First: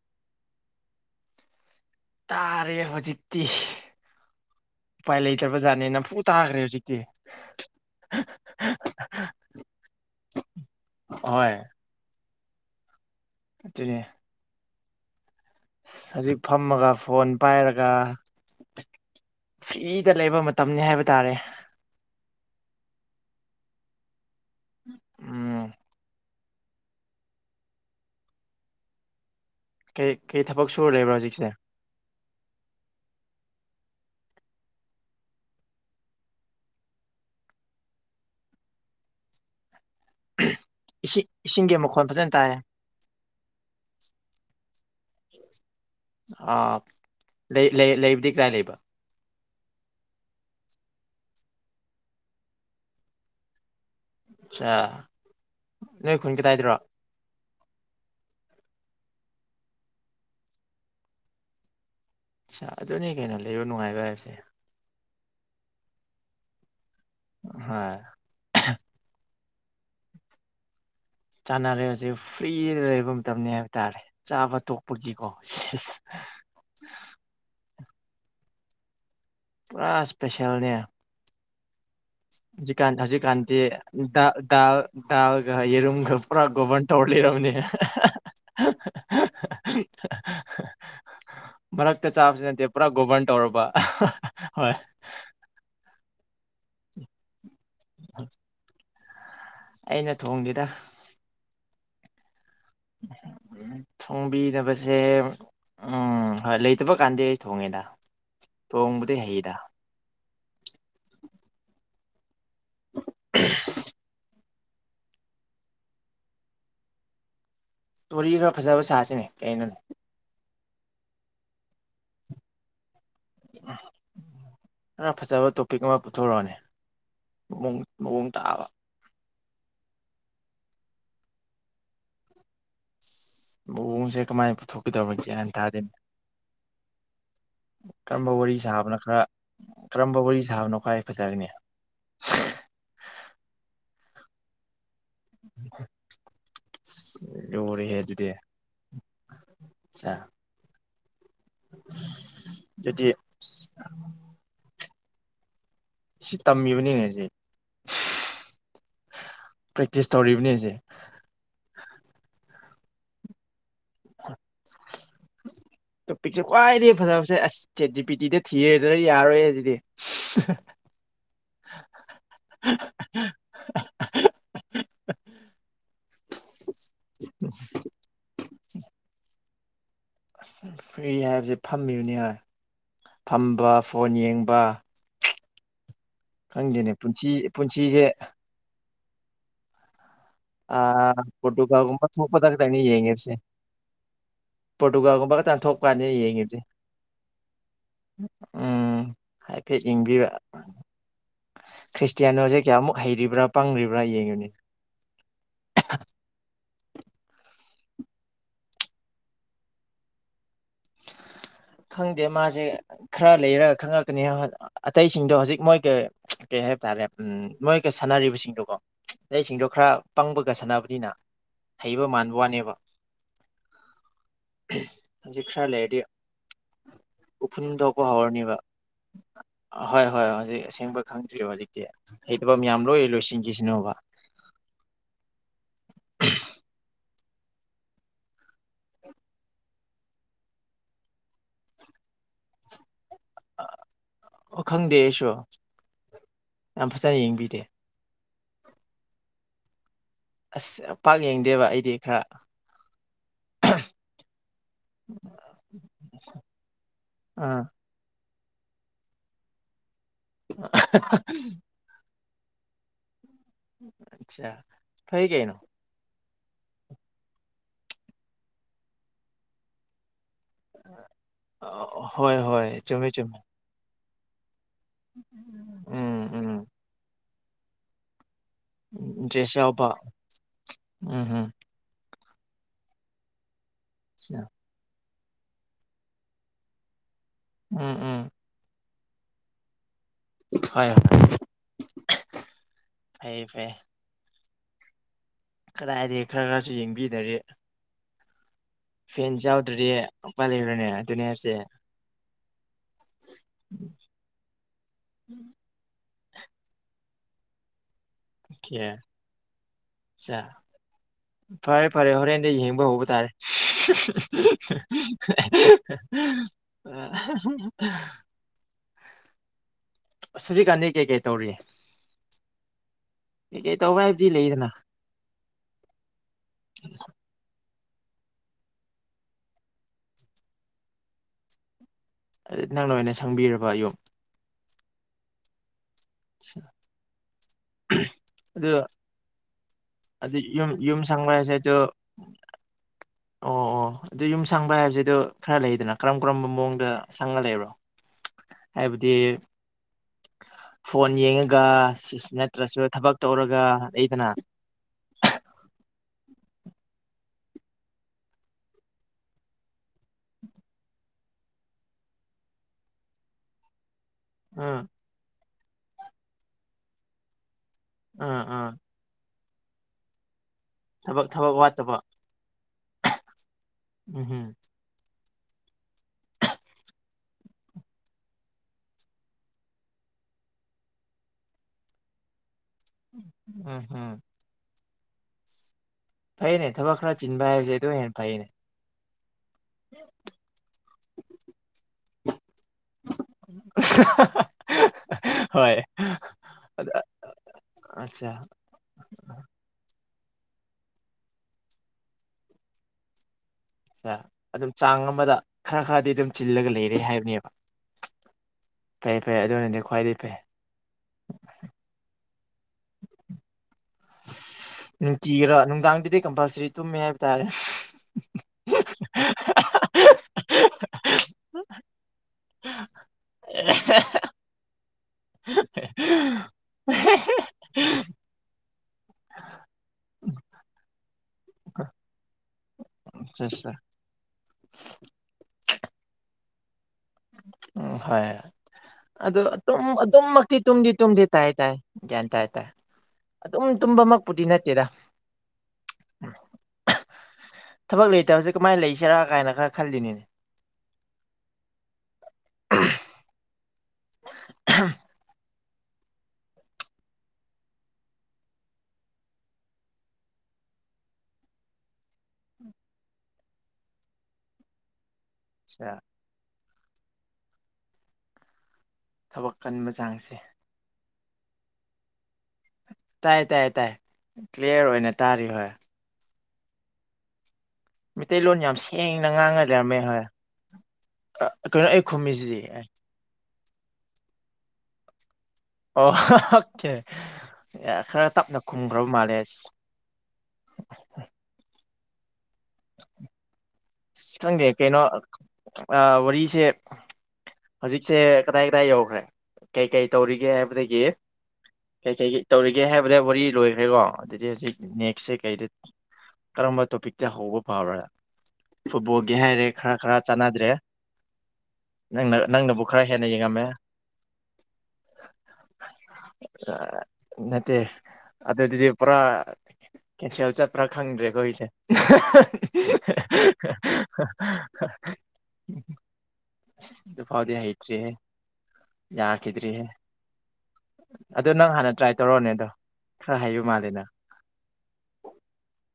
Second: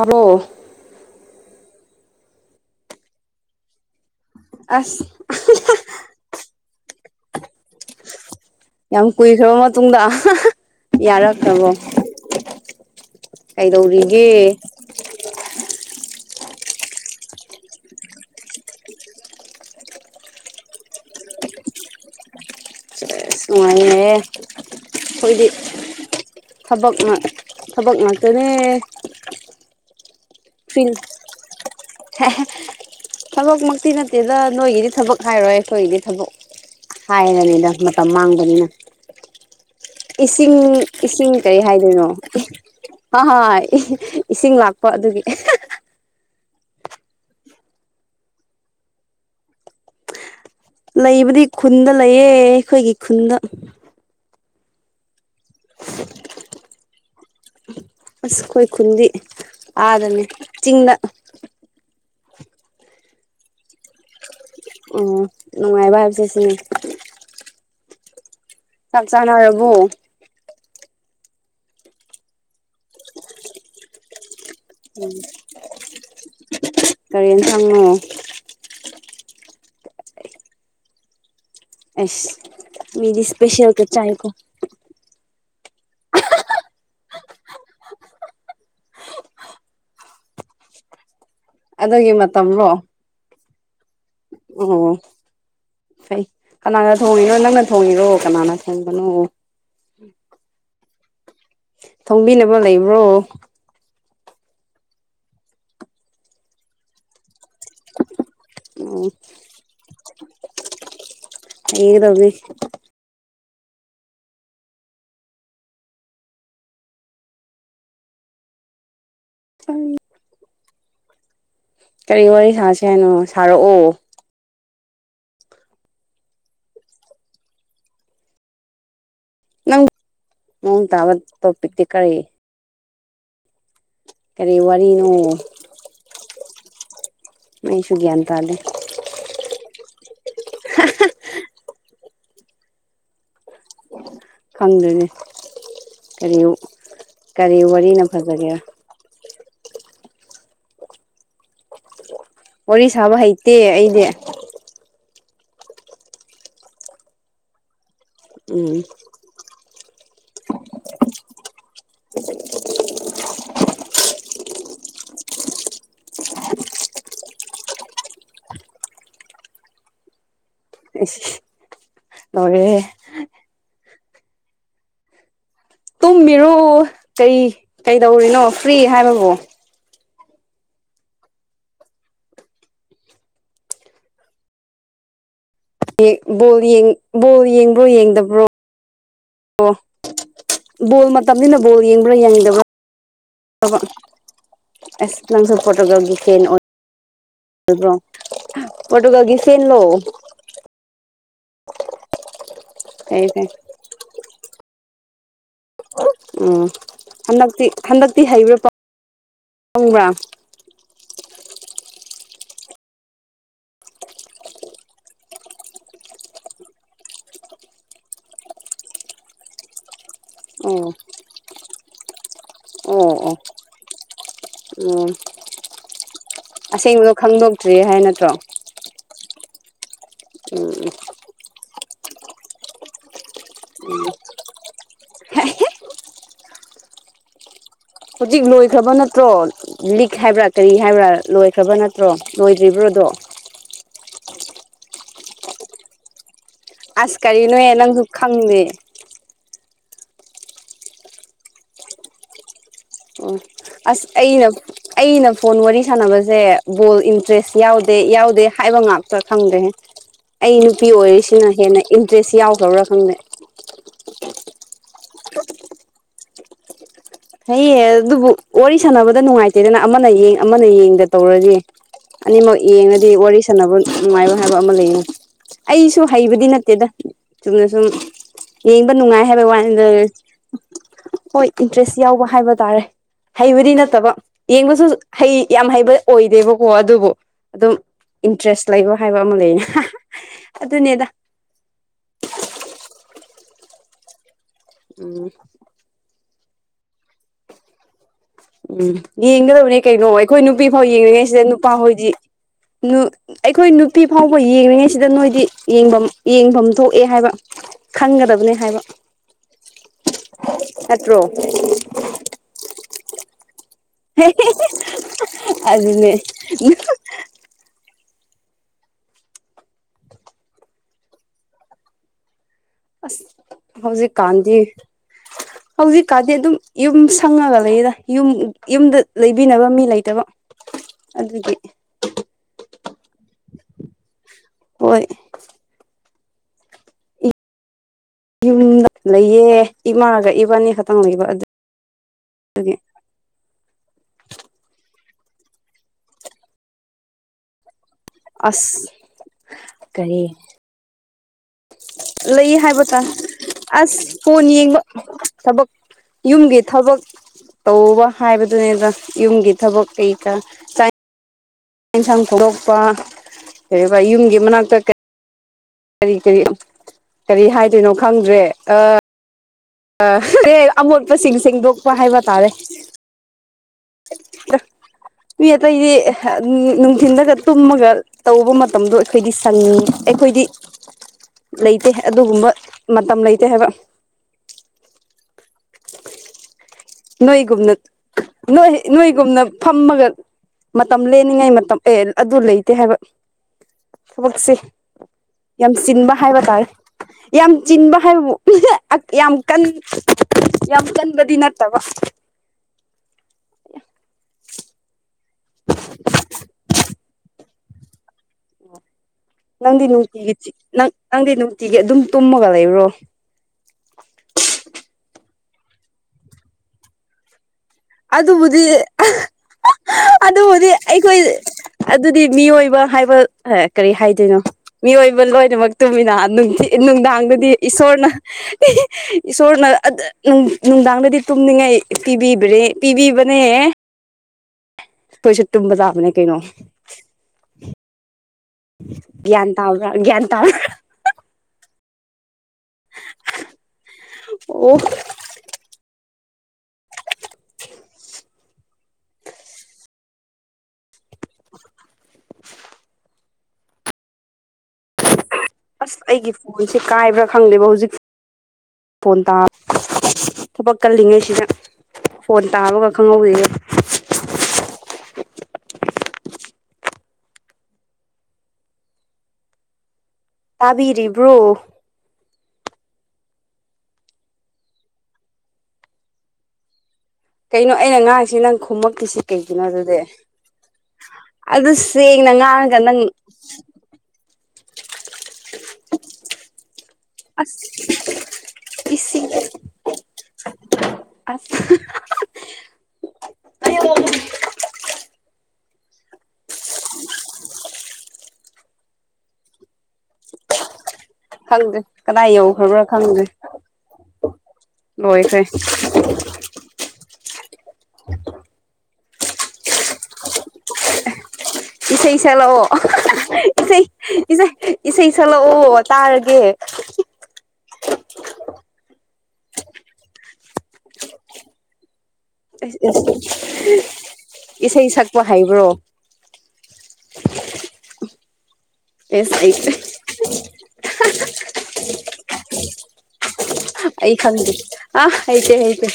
UNINTELLIGIBLE ꯇꯥꯔꯦ ꯍꯧꯖꯤꯛꯇꯤ ꯑꯁ ꯎꯄꯥꯏ ꯂꯩꯇ꯭ꯔꯕꯖꯥꯠꯅꯤ ꯅꯝꯐꯨ ꯇꯥꯈ꯭ꯔꯦ ꯍꯧꯖꯤꯛꯇꯤ ꯌꯥꯝ ꯀꯨꯏꯈ꯭ꯔꯕ ꯃꯇꯨꯡꯗ ꯑꯍꯣꯏ ꯌꯥꯔꯛꯇ꯭ꯔꯕꯣ ꯑꯗꯨꯅꯦ ꯀꯩꯗꯧꯔꯤꯒꯦ ꯍꯧꯖꯤꯛ ꯐꯝꯃꯒ ꯐꯣꯟ ꯄꯥꯏꯔꯒ ꯐ꯭ꯔꯤꯗ ꯂꯩꯕ ꯃꯇꯝꯅꯤ ꯍꯥꯏꯕ ꯇꯥꯔꯦ ꯑꯁ ꯅꯨꯡꯉꯥꯏꯅꯦ ꯑꯩꯈꯣꯏꯗꯤ ꯎꯝ ꯊꯕꯛ ꯊꯕꯛ ꯉꯥꯛꯇꯅꯦ ꯀꯩ ꯀꯩ ꯊꯕꯛ ꯁꯨꯔ ꯂꯩꯕ꯭ꯔꯥ ꯍꯧꯖꯤꯛꯁꯦ ꯍꯦꯍꯦ ꯊꯕꯛꯃꯛꯇꯤ ꯅꯠꯇꯦꯗ ꯅꯣꯏꯒꯤꯗꯤ ꯊꯕꯛ ꯍꯥꯏꯔꯣꯏ ꯑꯩꯈꯣꯏꯒꯤꯗꯤ ꯊꯕꯛ ꯍꯥꯏꯔꯅꯤꯅ ꯃꯇꯝ ꯃꯥꯡꯕꯅꯤꯅ ꯏꯁꯤꯡ ꯏꯁꯤꯡ ꯀꯩ ꯏꯁꯤꯡꯒꯤ ꯍꯥꯏꯗꯣꯏꯅꯣ ꯃꯈꯣꯟ ꯐꯖꯅ ꯇꯥꯏ ꯍꯣꯏ ꯍꯣꯏ ꯏꯁꯤꯡ ꯂꯥꯛꯄ ꯑꯗꯨꯒꯤ ꯑ ꯂꯩ ꯂꯩ ꯂꯩꯕꯗꯤ ꯀꯗꯥꯥꯏ ꯂꯩꯕ ꯂꯩꯕꯨꯗꯤ ꯈꯨꯟꯗ ꯂꯩꯌꯦ ꯑꯩꯈꯣꯏꯒꯤ ꯈꯨꯟꯗ ꯑꯆꯥ ꯅꯣꯏ ꯈꯨꯟ ꯀꯗꯥꯥꯏꯗꯔꯣ ꯑꯁ ꯑꯩꯈꯣꯏ ꯈꯨꯟꯗꯤ ꯑꯥꯗꯅꯦ ꯆꯤꯡꯗ ꯁꯥ ꯑꯗꯨꯅꯤ ꯀꯩꯅꯣ ꯂꯩꯔꯣ ꯅꯨꯡꯉꯥꯏꯕ ꯍꯥꯏꯕꯁꯦ ꯑꯣ ꯅꯨꯡꯉꯥꯏꯕ ꯍꯥꯏꯕꯁꯦ ꯁꯤꯅꯦ ꯍꯥꯏ ꯆꯥꯛ ꯆꯥꯅꯔꯕꯣ ꯆꯥꯅꯔꯦ ꯍꯧꯖꯤꯛ ꯐ꯭ꯔꯤ ꯂꯩꯕ ꯃꯇꯝꯅꯤ ꯍꯥꯏꯕ ꯇꯥꯔꯦ ꯆꯥꯕ ꯇꯣꯛꯄꯒꯤꯀꯣ ꯁꯤꯁ ꯀꯔꯤ ꯑꯦꯟꯁꯥꯡꯅꯣ ꯄꯨꯔꯥ ꯏꯁꯄꯦꯁꯦꯜꯅꯦ ꯑꯩꯁ ꯍꯧꯖꯤꯀꯥꯟ ꯃꯤꯗꯤ ꯍꯧꯖꯤꯛ ꯀꯥꯟꯇꯤ ꯏꯁꯄꯦꯁꯦꯜꯒ ꯆꯥꯏꯀꯣ ꯗꯥꯜꯒ ꯌꯦꯔꯨꯝꯒ ꯄꯨꯔꯥ ꯒꯣꯕꯟ ꯇꯧ ꯂꯩꯔꯝꯅꯦ [unintelligible] ꯃꯔꯛꯇ ꯑꯗꯨꯒꯤ ꯆꯥꯁꯨ ꯃꯇꯝꯔꯣ ꯅꯠꯇꯦ ꯄꯨꯔꯥ ꯒꯣꯕꯔꯟ ꯇꯧꯔꯕ ꯑꯣ ꯍꯣꯏ ꯐꯩ ꯀꯅꯥꯅ ꯊꯣꯡꯉꯤꯅꯣ ꯅꯪꯅ ꯊꯣꯡꯉꯤꯔꯣ ꯀꯅꯥꯅ ꯊꯣꯡꯕꯅꯣ ꯑꯩꯅ ꯊꯣꯡꯗꯦꯗ ꯐꯣꯡꯕꯤꯅꯕ ꯂꯩ ꯊꯣꯡꯕꯤꯅꯕꯁꯦ ꯎꯝ ꯍꯣꯏ ꯂꯩꯇꯕ ꯀꯥꯟꯗꯦ ꯊꯣꯡꯉꯦꯗ ꯊꯣꯡꯕꯗꯤ ꯍꯩꯗ ꯌꯦꯒꯗꯧꯕꯅꯤ [unintelligible] ꯇꯣꯔꯤ ꯈꯔ ꯐꯖꯕ ꯁꯥꯁꯤꯅꯦ ꯀꯩꯅꯅꯦ ꯀꯔꯤ ꯋꯥꯔꯤ ꯁꯥꯁꯦ ꯍꯥꯏꯅꯣ ꯁꯥꯔꯛꯑꯣ ꯈꯔ ꯐꯖꯕ ꯇꯣꯄꯤꯛ ꯑꯃ ꯄꯨꯊꯣꯔꯛꯑꯣꯅꯦ ꯃꯑꯣꯡ ꯃꯑꯣꯡ ꯇꯥꯕ ꯅꯪ ꯃꯑꯣꯡ ꯇꯥꯕ ꯇꯣꯄꯤꯛꯇꯤ ꯀꯔꯤ ꯃꯑꯣꯡꯁꯦ ꯀꯔꯤ ꯀꯃꯥꯏꯅ ꯋꯥꯔꯤꯅꯣ ꯄꯨꯊꯣꯛꯈꯤꯗꯕꯒꯦ ꯒ꯭ꯌꯥꯟ ꯇꯥꯗꯦꯅꯦ ꯑꯩꯁꯨ ꯒ꯭ꯌꯥꯟ ꯀꯔꯝꯕ ꯇꯥꯗꯦ ꯋꯥꯔꯤ ꯁꯥꯕꯅꯣ ꯈꯔ ꯀꯔꯝꯕ ꯋꯥꯔꯤ ꯁꯥꯕꯅ ꯈ꯭ꯋꯥꯏ ꯐꯖꯒꯅꯤ ꯈꯪꯗ꯭ꯔꯦꯅꯤ ꯀꯔꯤ ꯀꯔꯤ ꯋꯥꯔꯤꯅ ꯐꯖꯒꯦꯔ ꯑꯆꯥ ꯋꯥꯔꯤ ꯁꯥꯕ ꯍꯩꯇꯦ ꯑꯩꯗꯤ ꯁꯤ ꯇꯝꯃꯤꯕꯅꯤꯅꯦꯁꯦ ꯎꯝ ꯄ꯭ꯔꯦꯛꯇꯤꯁ ꯇꯧꯔꯤꯕꯅꯦ ꯑꯩꯁꯦ [unintelligible] [unintelligible] ꯇꯣꯄꯤꯛꯁꯦ ꯈ꯭ꯋꯥꯏꯗꯒꯤ ꯐꯖꯕꯁꯦ ꯆꯦꯠ ꯖꯤ ꯄꯤ ꯇꯤꯗ ꯊꯤꯔꯦꯗꯅ ꯌꯥꯔꯣꯏꯖꯤꯗꯤ ꯢꯁ ꯇꯧꯔꯦꯍꯦ ꯇꯨꯝꯃꯤꯔꯣ ꯀꯩ ꯀꯩꯗꯧꯔꯤꯅꯣ ꯐ꯭ꯔꯤ ꯍꯥꯏꯕꯕꯨ ꯑꯁ ꯐ꯭ꯔꯤ ꯍꯥꯏꯕꯁꯤ ꯐꯝꯃꯤꯕꯅꯤ ꯍꯣꯏ ꯐꯝꯕ ꯐꯣꯟ ꯌꯦꯡꯕ ꯕꯣꯜ ꯈꯪꯗꯦꯅꯦ ꯄꯨꯟꯁꯤ ꯕꯣꯜ ꯄꯨꯟꯁꯤꯁꯦ ꯑꯣ ꯑ ꯄꯣꯇꯨꯒꯥꯜꯒꯨꯝꯕ ꯊꯣꯛꯄꯗꯛꯇ ꯑꯩꯅ ꯌꯦꯡꯉꯦꯕꯁꯦ ꯑꯁ ꯄꯣꯇꯨꯒꯜꯀꯨꯝꯕ ꯅꯪꯁꯨ ꯈꯛꯇꯪ ꯊꯣꯛꯄꯅꯦꯅ ꯄꯣꯔꯇꯨꯒꯜꯒꯤ ꯐꯦꯟ ꯌꯦꯡꯉꯤꯕꯁꯦ ꯑꯣꯏꯕ꯭ꯔꯣ ꯎꯝ ꯄꯣꯔꯇꯨꯒꯜꯒꯤ ꯐꯦꯟꯂꯣ ꯍꯥꯏꯐꯦꯠ ꯌꯦꯡꯕꯤꯕ ꯈ꯭ꯔꯤꯁꯇꯤꯌꯥꯅꯣꯁꯦ ꯀꯌꯥꯃꯨꯛ ꯀꯩꯁꯦ ꯍꯩꯔꯤꯕ꯭ꯔꯥ ꯄꯪ꯭ꯔꯤꯕ꯭ꯔꯥ ꯌꯦꯡꯉ ꯒꯦ ꯎ ꯍꯟꯗꯛꯇꯤ ꯍꯟꯗꯛꯇꯤ ꯍꯩꯕ꯭ꯔꯥ ꯄꯪꯕ꯭ꯔꯥ ꯈꯪꯗꯦ ꯃꯥꯁꯦ ꯈꯔ ꯂꯩꯔꯒ ꯈꯪꯉꯛꯀꯅꯤ ꯑꯇꯩꯁꯤꯡꯗꯣ ꯍꯧꯖꯤꯛ ꯃꯣꯏꯒ ꯀꯩ ꯍꯥꯏꯕ ꯇꯥꯔꯦ ꯎꯝ ꯃꯣꯏꯒ ꯁꯥꯟꯅꯔꯤꯕꯁꯤꯡꯗꯨꯀꯣ ꯑꯇꯩꯁꯤꯡꯗꯣ ꯈꯔ ꯄꯪꯕꯒ ꯁꯥꯟꯅꯕꯅꯤꯅ ꯍꯩꯕ ꯃꯥꯟꯕ ꯋꯥꯅꯦꯕ ꯎꯝ ꯎꯝ ꯎꯝ ꯍꯧꯖꯤꯛ ꯈꯔ ꯂꯩꯔꯗꯤ ꯑꯁꯦꯡꯕꯗꯣ ꯈꯪꯗꯣꯛꯇ꯭ꯔꯤ ꯎꯐꯨꯟ ꯍꯥꯏ ꯊꯣꯛꯄ ꯅꯠꯇ꯭ꯔꯣ ꯍꯧꯔꯅꯦꯕ ꯍꯣꯏ ꯍꯣꯏ ꯍꯧꯖꯤꯛ ꯎꯝ ꯑꯁꯦꯡꯕ ꯈꯪꯗ꯭ꯔꯤꯔꯤꯕ ꯍꯧꯖꯤꯛꯇꯤ ꯍꯩꯇꯕ ꯃꯌꯥꯝ ꯂꯣꯏꯔꯦ ꯂꯣꯏꯁꯤꯟꯈꯤꯁꯤꯅꯣꯕ ꯎꯝ [inaudible] ꯍꯧꯖꯤꯛ ꯂꯣꯏꯈ꯭ꯔꯕ ꯅꯠꯇ꯭ꯔꯣ ꯂꯤꯛ ꯍꯥꯏꯕ꯭ꯔꯥ ꯀꯔꯤ ꯍꯥꯏꯕ꯭ꯔꯥ ꯂꯣꯏꯈ꯭ꯔꯕ ꯅꯠꯇ꯭ꯔꯣ ꯂꯣꯏꯗ꯭ꯔꯤꯕꯗꯣ ꯈꯪꯗꯦ ꯑꯩꯁꯨ ꯌꯥꯝ ꯑꯁ ꯐꯖꯅ ꯀꯔꯤꯅꯣ ꯌꯦꯡꯕꯤꯗꯦ ꯑꯦ ꯅꯪꯁꯨ ꯈꯪꯗꯦ ꯑꯁ ꯄꯥꯛ ꯌꯦꯡꯗꯦꯕ ꯑꯩꯗꯤ ꯈꯔ ꯎꯝ ꯑꯁ ꯑꯩꯅ ꯑꯩꯅ ꯐꯣꯟ ꯋꯥꯔꯤ ꯁꯥꯟꯅꯕꯁꯦ ꯕꯣꯜ ꯏꯟꯇꯔꯦꯁ ꯑꯥ ꯌꯥꯎꯗ ꯌꯥꯎꯗꯦ ꯍꯥꯏꯕ ꯉꯥꯛꯇ ꯈꯪꯗ꯭ꯔꯦ ꯑꯩ ꯅꯨꯄꯤ ꯑꯣꯏꯔꯤꯁꯤꯅ ꯍꯦꯟꯅ ꯏꯟꯇꯔꯦꯁ ꯌꯥꯎꯗꯧꯔ ꯈꯪꯗꯦ ꯑꯆꯥ ꯐꯩ ꯀꯩꯩꯅꯣ ꯍꯌꯦ ꯑꯗꯨꯕꯨ ꯋꯥꯔꯤ ꯁꯥꯟꯅꯕꯗ ꯅꯨꯡꯉꯥꯏꯇꯦꯗꯅ ꯑꯃꯅ ꯑꯃꯅ ꯌꯦꯡꯗ ꯇꯧꯔꯗꯤ ꯍꯣꯏ ꯑꯅꯤꯃꯛ ꯍꯣꯏ ꯆꯨꯝꯃꯦ ꯌꯦꯡꯉꯗꯤ ꯋꯥꯔꯤ ꯆꯨꯝꯃꯦ ꯁꯥꯟꯅꯕ ꯅꯨꯡꯉꯥꯏꯕ ꯍꯥꯏꯕ ꯑꯃ ꯂꯩꯅꯤ [unintelligible] ꯑꯩꯁꯨ ꯎꯝ ꯍꯩꯕꯗꯤ ꯎꯝ ꯅꯠꯇꯦꯗ ꯆꯨꯝꯅ ꯁꯨꯝ ꯌꯦꯡꯕ ꯅꯨꯡꯉꯥꯏ ꯍꯥꯏꯕ ꯏꯟꯇꯔꯦꯁ ꯋꯥꯅꯤ ꯌꯥꯎꯕ ꯎꯝ ꯎꯝ ꯍꯣꯏ ꯗ꯭ꯔꯦꯁ ꯌꯥꯎꯕ ꯍꯥꯏꯕ ꯇꯥꯔꯦ ꯍꯩꯕꯗꯤ ꯅꯠꯇꯕ ꯌꯦꯡꯕꯁꯨ ꯍꯩ ꯌꯥꯝ ꯍꯩꯕ ꯑꯣꯏꯗꯦꯕꯀꯣ ꯑꯗꯨꯕꯨ ꯑꯗꯨꯝ ꯎꯝ ꯎꯝ ꯏꯟꯇꯔꯦꯁ ꯂꯩꯕ ꯍꯥꯏꯕ ꯑꯃ ꯂꯩꯅ [unintelligible] ꯎꯝ ꯀꯗꯥꯏꯗꯒꯤ ꯈꯔ ꯈꯔꯁꯨ ꯌꯦꯡꯕꯤꯗꯔꯤ ꯎꯝ ꯐꯦꯟꯁ ꯌꯦꯡꯒꯗꯕꯅꯦ ꯌꯥꯎꯗ꯭ꯔꯗꯤ ꯀꯩꯅꯣꯕ ꯑꯩꯈꯣꯏ ꯎꯄꯥꯏ ꯅꯨꯄꯤ ꯂꯩꯔꯣꯏꯅꯦ ꯐꯥꯎ ꯑꯗꯨꯅꯦ ꯌꯦꯡꯂꯤꯉꯩꯁꯤꯗ ꯍꯥꯏꯕꯁꯦ ꯅꯨꯄꯥ ꯍꯣꯏꯗꯤ ꯑꯩꯈꯣꯏ ꯅꯨꯄꯤ ꯍꯧꯕ ꯌꯦꯡꯅꯤꯡꯉꯩꯁꯤꯗ ꯅꯣꯏꯗꯤ ꯌꯦꯡꯐꯝ ꯌꯦꯡꯐꯝ ꯊꯣꯛꯑꯦ ꯍꯥꯏꯕ ꯈꯪꯒꯗꯕꯅꯤ ꯍꯥꯏꯕ ꯑꯆꯥ ꯅꯠꯇ꯭ꯔꯣ ꯐꯔꯦ ꯐꯔꯦ ꯍꯣꯔꯦꯟꯗ ꯌꯦꯡꯕ ꯍꯧꯕ ꯇꯥꯔꯦ ꯑꯗꯨꯅꯦ [unintelligible] ꯁꯨꯖꯤꯀꯥꯟꯗꯤ ꯀꯩ ꯀꯩ ꯇꯧꯔꯤ ꯑꯁ ꯀꯩꯀꯩ ꯇꯧꯕ ꯍꯥꯏꯕꯗꯤ ꯍꯧꯖꯤꯛꯀꯥꯟꯗꯤ ꯂꯩꯗꯅ ꯍꯧꯖꯤꯛꯀꯥꯟꯗꯤ ꯑꯗꯨꯝ ꯌꯨꯝ ꯁꯪꯉꯒ ꯂꯩꯌꯦꯗ ꯌꯨꯝ ꯌꯨꯝꯗ ꯂꯩꯕꯤꯅꯕ ꯃꯤ ꯂꯩꯇꯕ ꯑꯗꯨꯗꯤ ꯅꯪ ꯂꯣꯏꯅ ꯁꯪꯕꯤꯔꯕ ꯑꯌꯨꯛ ꯍꯣꯏ ꯑꯗꯨ ꯌꯨꯝꯗ ꯂꯩꯌꯦ ꯏꯃꯥꯒ ꯑꯗꯨ ꯌꯨꯝ ꯏꯕꯥꯅꯤ ꯌꯨꯝ ꯈꯛꯇꯪ ꯂꯩꯕ ꯁꯪꯕ ꯑꯗꯨ ꯍꯥꯏꯕꯁꯦ ꯑꯗꯨꯒꯤ ꯑꯣ ꯑꯣ ꯑꯗꯨ ꯌꯨꯝ ꯁꯪꯕ ꯍꯥꯏꯕꯁꯤꯗꯣ ꯈꯔ ꯂꯩꯗꯅ ꯀꯔꯝ ꯀꯔꯝꯕ ꯃꯑꯣꯡꯗ ꯁꯪꯉ ꯂꯩꯕ꯭ꯔꯣ? ꯑꯁ ꯍꯥꯏꯕꯗꯤ ꯀꯔꯤ ꯐꯣꯟ ꯌꯦꯡꯉꯒ ꯁꯤꯁ ꯂꯩ ꯅꯠꯇ꯭ꯔꯁꯨ ꯍꯥꯏꯕꯀ ꯊꯕꯛ ꯇꯧꯔꯒ ꯇꯥꯏ ꯑꯁ ꯂꯩꯗꯅ ꯐꯣꯟ ꯌꯦꯡꯕ ꯊꯕꯛ ꯌꯨꯝꯒꯤ ꯊꯕꯛ ꯇꯧꯕ ꯍꯥꯏꯕꯗꯨꯅꯤꯗꯅ ꯌꯨꯝꯒꯤ ꯊꯕꯛ ꯀꯩꯀꯥ ꯆꯥꯛ ꯌꯦꯟꯁꯥꯡ [unintelligible] ꯀꯩꯑꯕ ꯌꯨꯝꯒꯤ ꯃꯅꯥꯛꯇ ꯎꯝ ꯀꯩ ꯀꯔꯤ ꯀꯔꯤ ꯀꯔꯤ ꯍꯥꯏꯗꯣꯏꯅꯣ ꯈꯪꯗ꯭ꯔꯦ ꯎꯝ ꯎꯝ ꯑꯥ ꯊꯕꯛ ꯑꯃꯣꯠꯄꯁꯤꯡ ꯊꯕꯛ ꯁꯦꯡꯗꯣꯛꯄ ꯋꯥꯠꯇꯕ ꯍꯥꯏꯕ ꯇꯥꯔꯦ꯫ [unintelligible] ꯎꯝꯍꯝ ꯑ ꯃꯤ ꯑꯇꯩꯗꯤ ꯅꯨꯡꯊꯤꯟꯜꯗꯒ ꯇꯨꯝꯃꯒ ꯇꯧꯕ ꯃꯇꯝꯗꯣ ꯑꯩꯈꯣꯏꯗꯤ ꯁꯪꯉꯤ ꯑꯩꯈꯣꯏꯗꯤ [inaudible] ꯂꯩꯇꯦ ꯑꯗꯨꯒꯨꯝꯕ ꯃꯇꯝ ꯂꯩꯇꯦ ꯍꯥꯏꯕ꯫ ꯎꯝ ꯎꯝ ꯐꯩꯅꯦ ꯊꯕꯛ ꯈꯔ ꯆꯤꯟꯕ ꯍꯥꯏꯕꯁꯦ ꯅꯣꯏꯒꯨꯝꯅ ꯑꯗꯨ ꯍꯦꯟꯅ ꯐꯩꯅꯦ꯫ ꯅꯣꯏ ꯅꯣꯏꯒꯨꯝꯅ ꯐꯝꯃꯒ ꯃꯇꯝ ꯂꯦꯟꯅꯤꯉꯥꯏ ꯃꯇꯝ ꯑꯦ ꯑꯗꯨ ꯂꯩꯇꯦ ꯍꯥꯏꯕ꯫ ꯊꯕꯛꯁꯤ ꯌꯥꯝ ꯍꯣꯏ ꯆꯤꯟꯕ ꯍꯥꯏꯕ ꯇꯥꯏ ꯑꯗ ꯌꯥꯝ ꯆꯤꯟꯕ ꯑꯠꯆꯥ ꯍꯥꯏꯕꯕꯨ ꯌꯥꯝ ꯀꯟ ꯌꯥꯝ ꯀꯟꯕꯗꯤ ꯅꯠꯇꯕ ꯑꯗꯨꯝ ꯆꯥꯡ ꯑꯃꯗ ꯈꯔ ꯈꯔꯗꯤ ꯑꯗꯨꯝ ꯆꯤꯜꯂꯒ ꯂꯩꯔꯦ ꯍꯥꯏꯕꯅꯦꯕ꯫ ꯐꯩ ꯐꯩ ꯑꯗꯨꯅꯗꯤ ꯅꯪꯗꯤ ꯈ꯭ꯋꯥꯏꯗꯒꯤ ꯐꯩ ꯅꯨꯡꯇꯤꯒꯤ ꯅꯪ ꯅꯪꯗꯤ ꯅꯨꯡꯇꯤꯒꯤ ꯑꯗꯨꯝ ꯇꯨꯝꯃꯒ ꯂꯩꯕ꯭ꯔꯣ? ꯅꯨꯡꯇꯤꯒꯤꯔꯣ ꯅꯨꯡꯗꯥꯡꯗꯨꯗꯤ ꯀꯝꯄꯜꯁꯔꯤ ꯇꯨꯝꯃꯦ ꯍꯥꯏꯕ ꯇꯥꯔꯦ꯫ ꯑꯗꯨꯕꯨꯗꯤ ꯑꯗꯨꯕꯨꯗꯤ ꯑꯩꯈꯣꯏ ꯑꯗꯨꯗꯤ ꯃꯤꯑꯣꯏꯕ ꯍꯥꯏꯕ ꯀꯔꯤ ꯍꯥꯏꯗꯣꯏꯅꯣ ꯃꯤꯑꯣꯏꯕ ꯂꯣꯏꯅꯃꯛ ꯇꯨꯝꯃꯤꯅ ꯅꯨꯡꯊꯤꯜ ꯅꯨꯡꯗꯥꯡꯗꯨꯗꯤ ꯏꯁꯣꯔꯅ ꯏꯁꯣꯔꯅ ꯅꯨꯡꯗꯥꯡꯗꯗꯤ ꯇꯨꯝꯅꯤꯉꯥꯏ ꯄꯤꯕꯤꯕ꯭ꯔꯦ ꯑꯆꯥ ꯑꯆꯥ ꯄꯤꯕꯅꯦ ꯈꯣꯏꯁꯨ ꯇꯨꯝꯕ ꯇꯥꯕꯅꯦ ꯀꯩꯅꯣ꯫ ꯎ ꯍꯣꯏ ꯑꯗꯨ ꯒ꯭ꯌꯥꯟ ꯇꯥꯕ꯭ꯔꯥ ꯒ꯭ꯌꯥꯟ ꯑꯗꯨꯝꯃꯛꯇꯤ ꯇꯥꯕ꯭ꯔꯥ ꯇꯨꯝꯗꯤ ꯇꯨꯝꯗꯤ ꯇꯥꯏ ꯇꯥꯏ ꯒ꯭ꯌꯥꯟ ꯇꯥꯏ ꯇꯥꯏ ꯑꯗꯨꯝ ꯇꯨꯝꯕꯃꯛꯄꯨꯗꯤ ꯑꯣ ꯅꯠꯇꯦꯗ꯫ ꯊꯕꯛ ꯂꯩꯇꯕꯁꯦ ꯀꯃꯥꯏꯅ ꯂꯩꯁꯤꯔꯥ ꯀꯥꯏꯅ ꯈꯔ ꯈꯜꯂꯤꯅꯦ꯫ ꯎꯝ [unintelligible] ꯑꯁ ꯑꯩꯒꯤ ꯐꯣꯟꯁꯦ ꯀꯥꯏꯕ꯭ꯔꯥ ꯈꯪꯗꯦꯕ ꯍꯧꯖꯤꯛ ꯐꯣꯟ ꯇꯥ ꯊꯕꯛ ꯀꯜꯂꯤꯉꯩꯁꯤꯗ ꯐꯣꯟ ꯇꯥꯕꯒ ꯈꯪꯍꯧꯗꯦ꯫ ꯆꯥ ꯊꯕꯛ ꯀꯟꯕ ꯆꯥꯡꯁꯦ ꯇꯥꯕꯤꯔꯤꯕ꯭ꯔꯣ? ꯇꯥꯏ ꯇꯥꯏ ꯇꯥꯏ ꯀ꯭ꯂꯤꯌꯥꯔ ꯑꯣꯏꯅ ꯇꯥꯔꯤ ꯍꯣꯏ꯫ ꯀꯩꯅꯣ ꯑꯩꯅ ꯉꯥꯡꯁꯤ ꯅꯪ ꯃꯩꯇꯩꯂꯣꯟ ꯌꯥꯝ ꯈꯨꯝꯃꯛꯇꯤꯁꯤ ꯁꯦꯡꯅ ꯀꯩꯒꯤꯅꯣ ꯉꯥꯡꯉ ꯂꯩꯔꯝꯃꯦ ꯑꯗꯨꯗꯤ? ꯍꯣꯏ ꯑꯗꯨ ꯀꯩꯅꯣ ꯑꯩ ꯁꯦꯡꯅ ꯈꯨꯝꯃꯤꯁꯤꯗꯤ ꯉꯥꯡꯉꯒ ꯑꯣ ꯅꯪ ꯑꯣ ꯑꯣꯀꯦ ꯑꯁ ꯈꯔ ꯇꯞꯅ ꯈꯨꯝꯈ꯭ꯔꯕ ꯃꯥꯂꯦ ꯑ [unintelligible] [inaudible] ꯈꯪꯗꯦ ꯀꯩꯅꯣ ꯋꯥꯔꯤꯁꯦ ꯍꯧꯖꯤꯛꯁꯦ ꯀꯗꯥꯏ ꯀꯗꯥꯏ ꯌꯧꯈ꯭ꯔꯦ ꯀꯩ ꯀꯩ ꯇꯧꯔꯤꯒꯦ ꯍꯥꯏꯕꯗꯒꯤ ꯈꯪꯗ꯭ꯔꯦ ꯀꯩ ꯀꯗꯥꯏ ꯀꯩꯩ ꯇꯧꯔꯤꯒꯦ ꯌꯧꯈ꯭ꯔꯕ꯭ꯔꯥ ꯍꯥꯏꯕꯗ ꯈꯪꯗ꯭ꯔꯦ ꯋꯥꯔꯤ ꯂꯣꯏꯈ꯭ꯔꯦꯀꯣ ꯑꯗꯨꯗꯤ ꯍꯧꯖꯤꯛ ꯅꯦꯛꯁꯁꯦ ꯂꯣꯏꯈ꯭ꯔꯦ ꯀꯩꯗ ꯀꯔꯝꯕ ꯇꯣꯄꯤꯛꯇ ꯍꯧꯕ ꯐꯥꯕ꯭ꯔꯥ ꯎ [unintelligible] ꯐꯨꯠꯕꯣꯜꯒꯤ ꯍꯥꯏꯔꯦ ꯈꯔ ꯈꯔ ꯆꯥꯟꯅꯗ꯭ꯔꯦ ꯏꯁꯩ ꯅꯪꯅ ꯆꯛꯂꯛꯑꯣ ꯅꯪꯅꯕꯨ ꯈꯔ ꯍꯦꯟꯅ ꯌꯦꯡꯉꯝꯃꯦ ꯏꯁꯩ ꯏꯁꯩ ꯏꯁꯩ ꯁꯛꯂꯛꯑꯣ ꯇꯥꯔꯒꯦ ꯅꯠꯇꯦ ꯑꯗꯨꯗꯨꯗꯤ ꯄꯨꯔꯥ ꯀꯦꯟꯁꯦꯜ ꯆꯠꯄ꯭ꯔꯥ ꯈꯪꯗ꯭ꯔꯦꯀꫭ ꯑꯩꯁꯦ ꯑꯁ ꯏꯁꯩ ꯁꯛꯄ ꯍꯩꯕ꯭ꯔꯣ ꯑꯗꯨ ꯐꯥꯎꯗꯤ ꯍꯩꯇꯔꯤꯍꯦ ꯑꯦ ꯁꯥꯏꯠꯇ [unintelligible] ꯑꯗꫭ ꯅꯪ ꯍꯥꯟꯅ ꯇ꯭ꯔꯥꯏ ꯇꯧꯔꯛꯑꯣꯅꯦ ꯑꯗꯣ ꯈꯔ ꯍꯩꯕ ꯃꯥꯜꯂꯦ ꯑꯩ ꯈ ꯈꯪꯗꯦ ꯑ ꯍꯩꯇꯦ ꯍꯩꯇꯦ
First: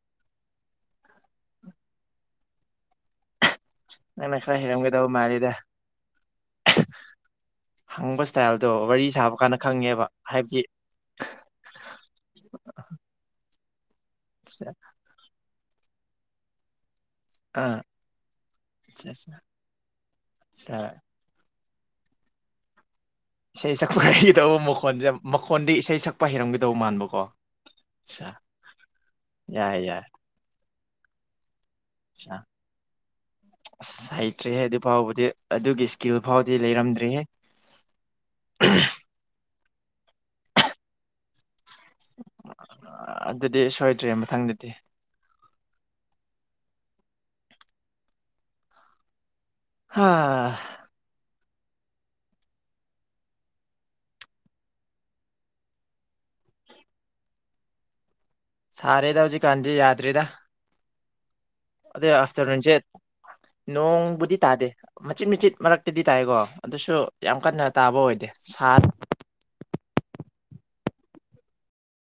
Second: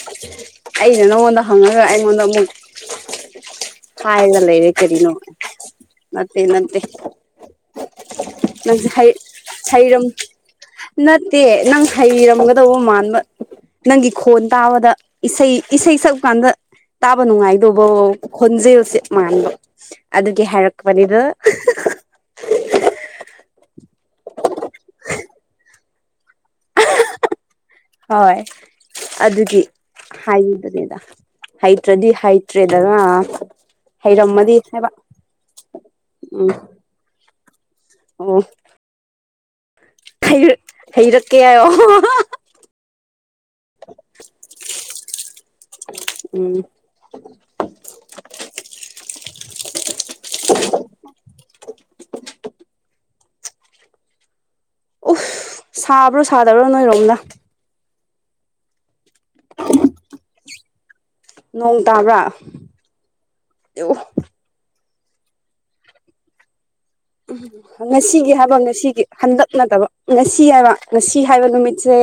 ꯑꯩꯅ ꯅꯪꯉꯣꯟꯗ ꯍꯪꯉꯒ ꯑꯩꯉꯣꯟꯗ ꯑꯃꯨꯛ ꯅꯪꯅ ꯈꯔ [unintelligible] ꯍꯩꯔꯝꯒꯗꯕ ꯀꯔꯤꯅꯣ ꯃꯥꯜꯂꯤꯗ ꯅꯠꯇꯦ ꯅꯠꯇꯦ ꯍꯪꯕ ꯏꯁꯇꯥꯏꯜꯗꯣ ꯅꯪꯁꯦ ꯍꯩ ꯋꯥꯔꯤ ꯁꯥꯕ ꯀꯥꯟꯗ ꯍꯩꯔꯝ ꯈꯪꯉꯦꯕ ꯍꯥꯏꯕꯗꯤ ꯅꯠꯇꯦ ꯅꯪ ꯍꯩꯔꯝꯒꯗꯧꯕ ꯃꯥꯟꯕ ꯅꯪꯒꯤ ꯈꯣꯟ ꯇꯥꯕꯗ ꯏꯁꯩ ꯏꯁꯩꯩ ꯁꯛꯄ ꯀꯥꯟꯗ ꯇꯥꯕ ꯑꯥ ꯅꯨꯡꯉꯥꯏꯗꯧꯕ ꯈꯣꯟꯖꯦꯜꯁꯦ ꯃꯥꯟꯕ ꯑꯗꯨꯒꯤ ꯍꯥꯏꯔꯛꯄꯅꯤꯗ ꯏꯁꯩ ꯁꯛꯄꯒꯤ ꯍꯩꯗꯧꯕ ꯃꯈꯣꯟꯁꯦ ꯃꯈꯣꯟꯗꯤ ꯏꯁꯩ [unintelligible] ꯍꯩꯔꯝꯒꯗꯧꯕ ꯃꯥꯟꯕꯀꯣ ꯑꯠꯁꯥ ꯍꯣꯏ ꯌꯥꯔꯦ ꯌꯥꯔꯦ ꯍꯥꯏꯈꯤꯕꯅꯤꯗ ꯍꯩꯇ꯭ꯔꯗꯤ ꯍꯩꯇ꯭ꯔꯦꯗꯅ ꯑꯁ ꯍꯩꯇ꯭ꯔꯦ ꯍꯩꯔꯝꯃꯗꯤ ꯑꯗꯨ ꯍꯥꯏꯕ ꯐꯥꯎꯕꯗꯤ ꯑꯗꯨꯒꯤ ꯏꯁꯀꯤꯜ ꯎꯝ ꯐꯥꯎꯗꯤ ꯂꯩꯔꯝꯗ꯭ꯔꯦꯍꯦ ꯑꯣ [unintelligible] ꯍꯩꯔꯛꯀꯦ ꯍꯥꯌꫭ ꯑꯗꯨꯗꯤ ꯁꯣꯏꯗ꯭ꯔꯦ ꯃꯊꯪꯗꯗꯤ ꯎꯝ ꯑ [unintelligible] [inaudible] ꯎꯁ ꯁꯥꯕ꯭ꯔꯣ ꯁꯥꯗꯕ꯭ꯔꯣ ꯅꯣꯏꯔꯣꯝꯗ ꯁꯥꯔꯦꯗ ꯍꯧꯖꯤꯛ ꯀꯥꯟꯖꯦ ꯌꯥꯗꯔꯦꯗ ꯅꯣꯡ ꯑꯗ ꯇꯥꯕ꯭ꯔꯥ ꯑꯥꯐꯇꯔꯅꯨꯟꯁꯦ ꯅꯣꯡꯕꯨꯗꯤ ꯇꯥꯗꯦ ꯃꯆꯤꯠ ꯃꯆꯤꯠ ꯃꯔꯛꯇꯗꯤ ꯇꯥꯏꯀꯣ ꯑꯗꯨꯁꯨ ꯌꯥꯝ ꯀꯟꯅ ꯎꯝ ꯇꯥꯕ ꯑꯣꯏꯗꯦ ꯉꯁꯤꯒꯤ ꯍꯥꯏꯕ ꯁꯥ ꯉꯁꯤꯒꯤ ꯍꯟꯗꯛ ꯅꯠꯇꯕ ꯉꯁꯤ ꯍꯥꯏꯕ ꯉꯁꯤ ꯍꯥꯏꯕ ꯅꯨꯃꯤꯠꯁꯦ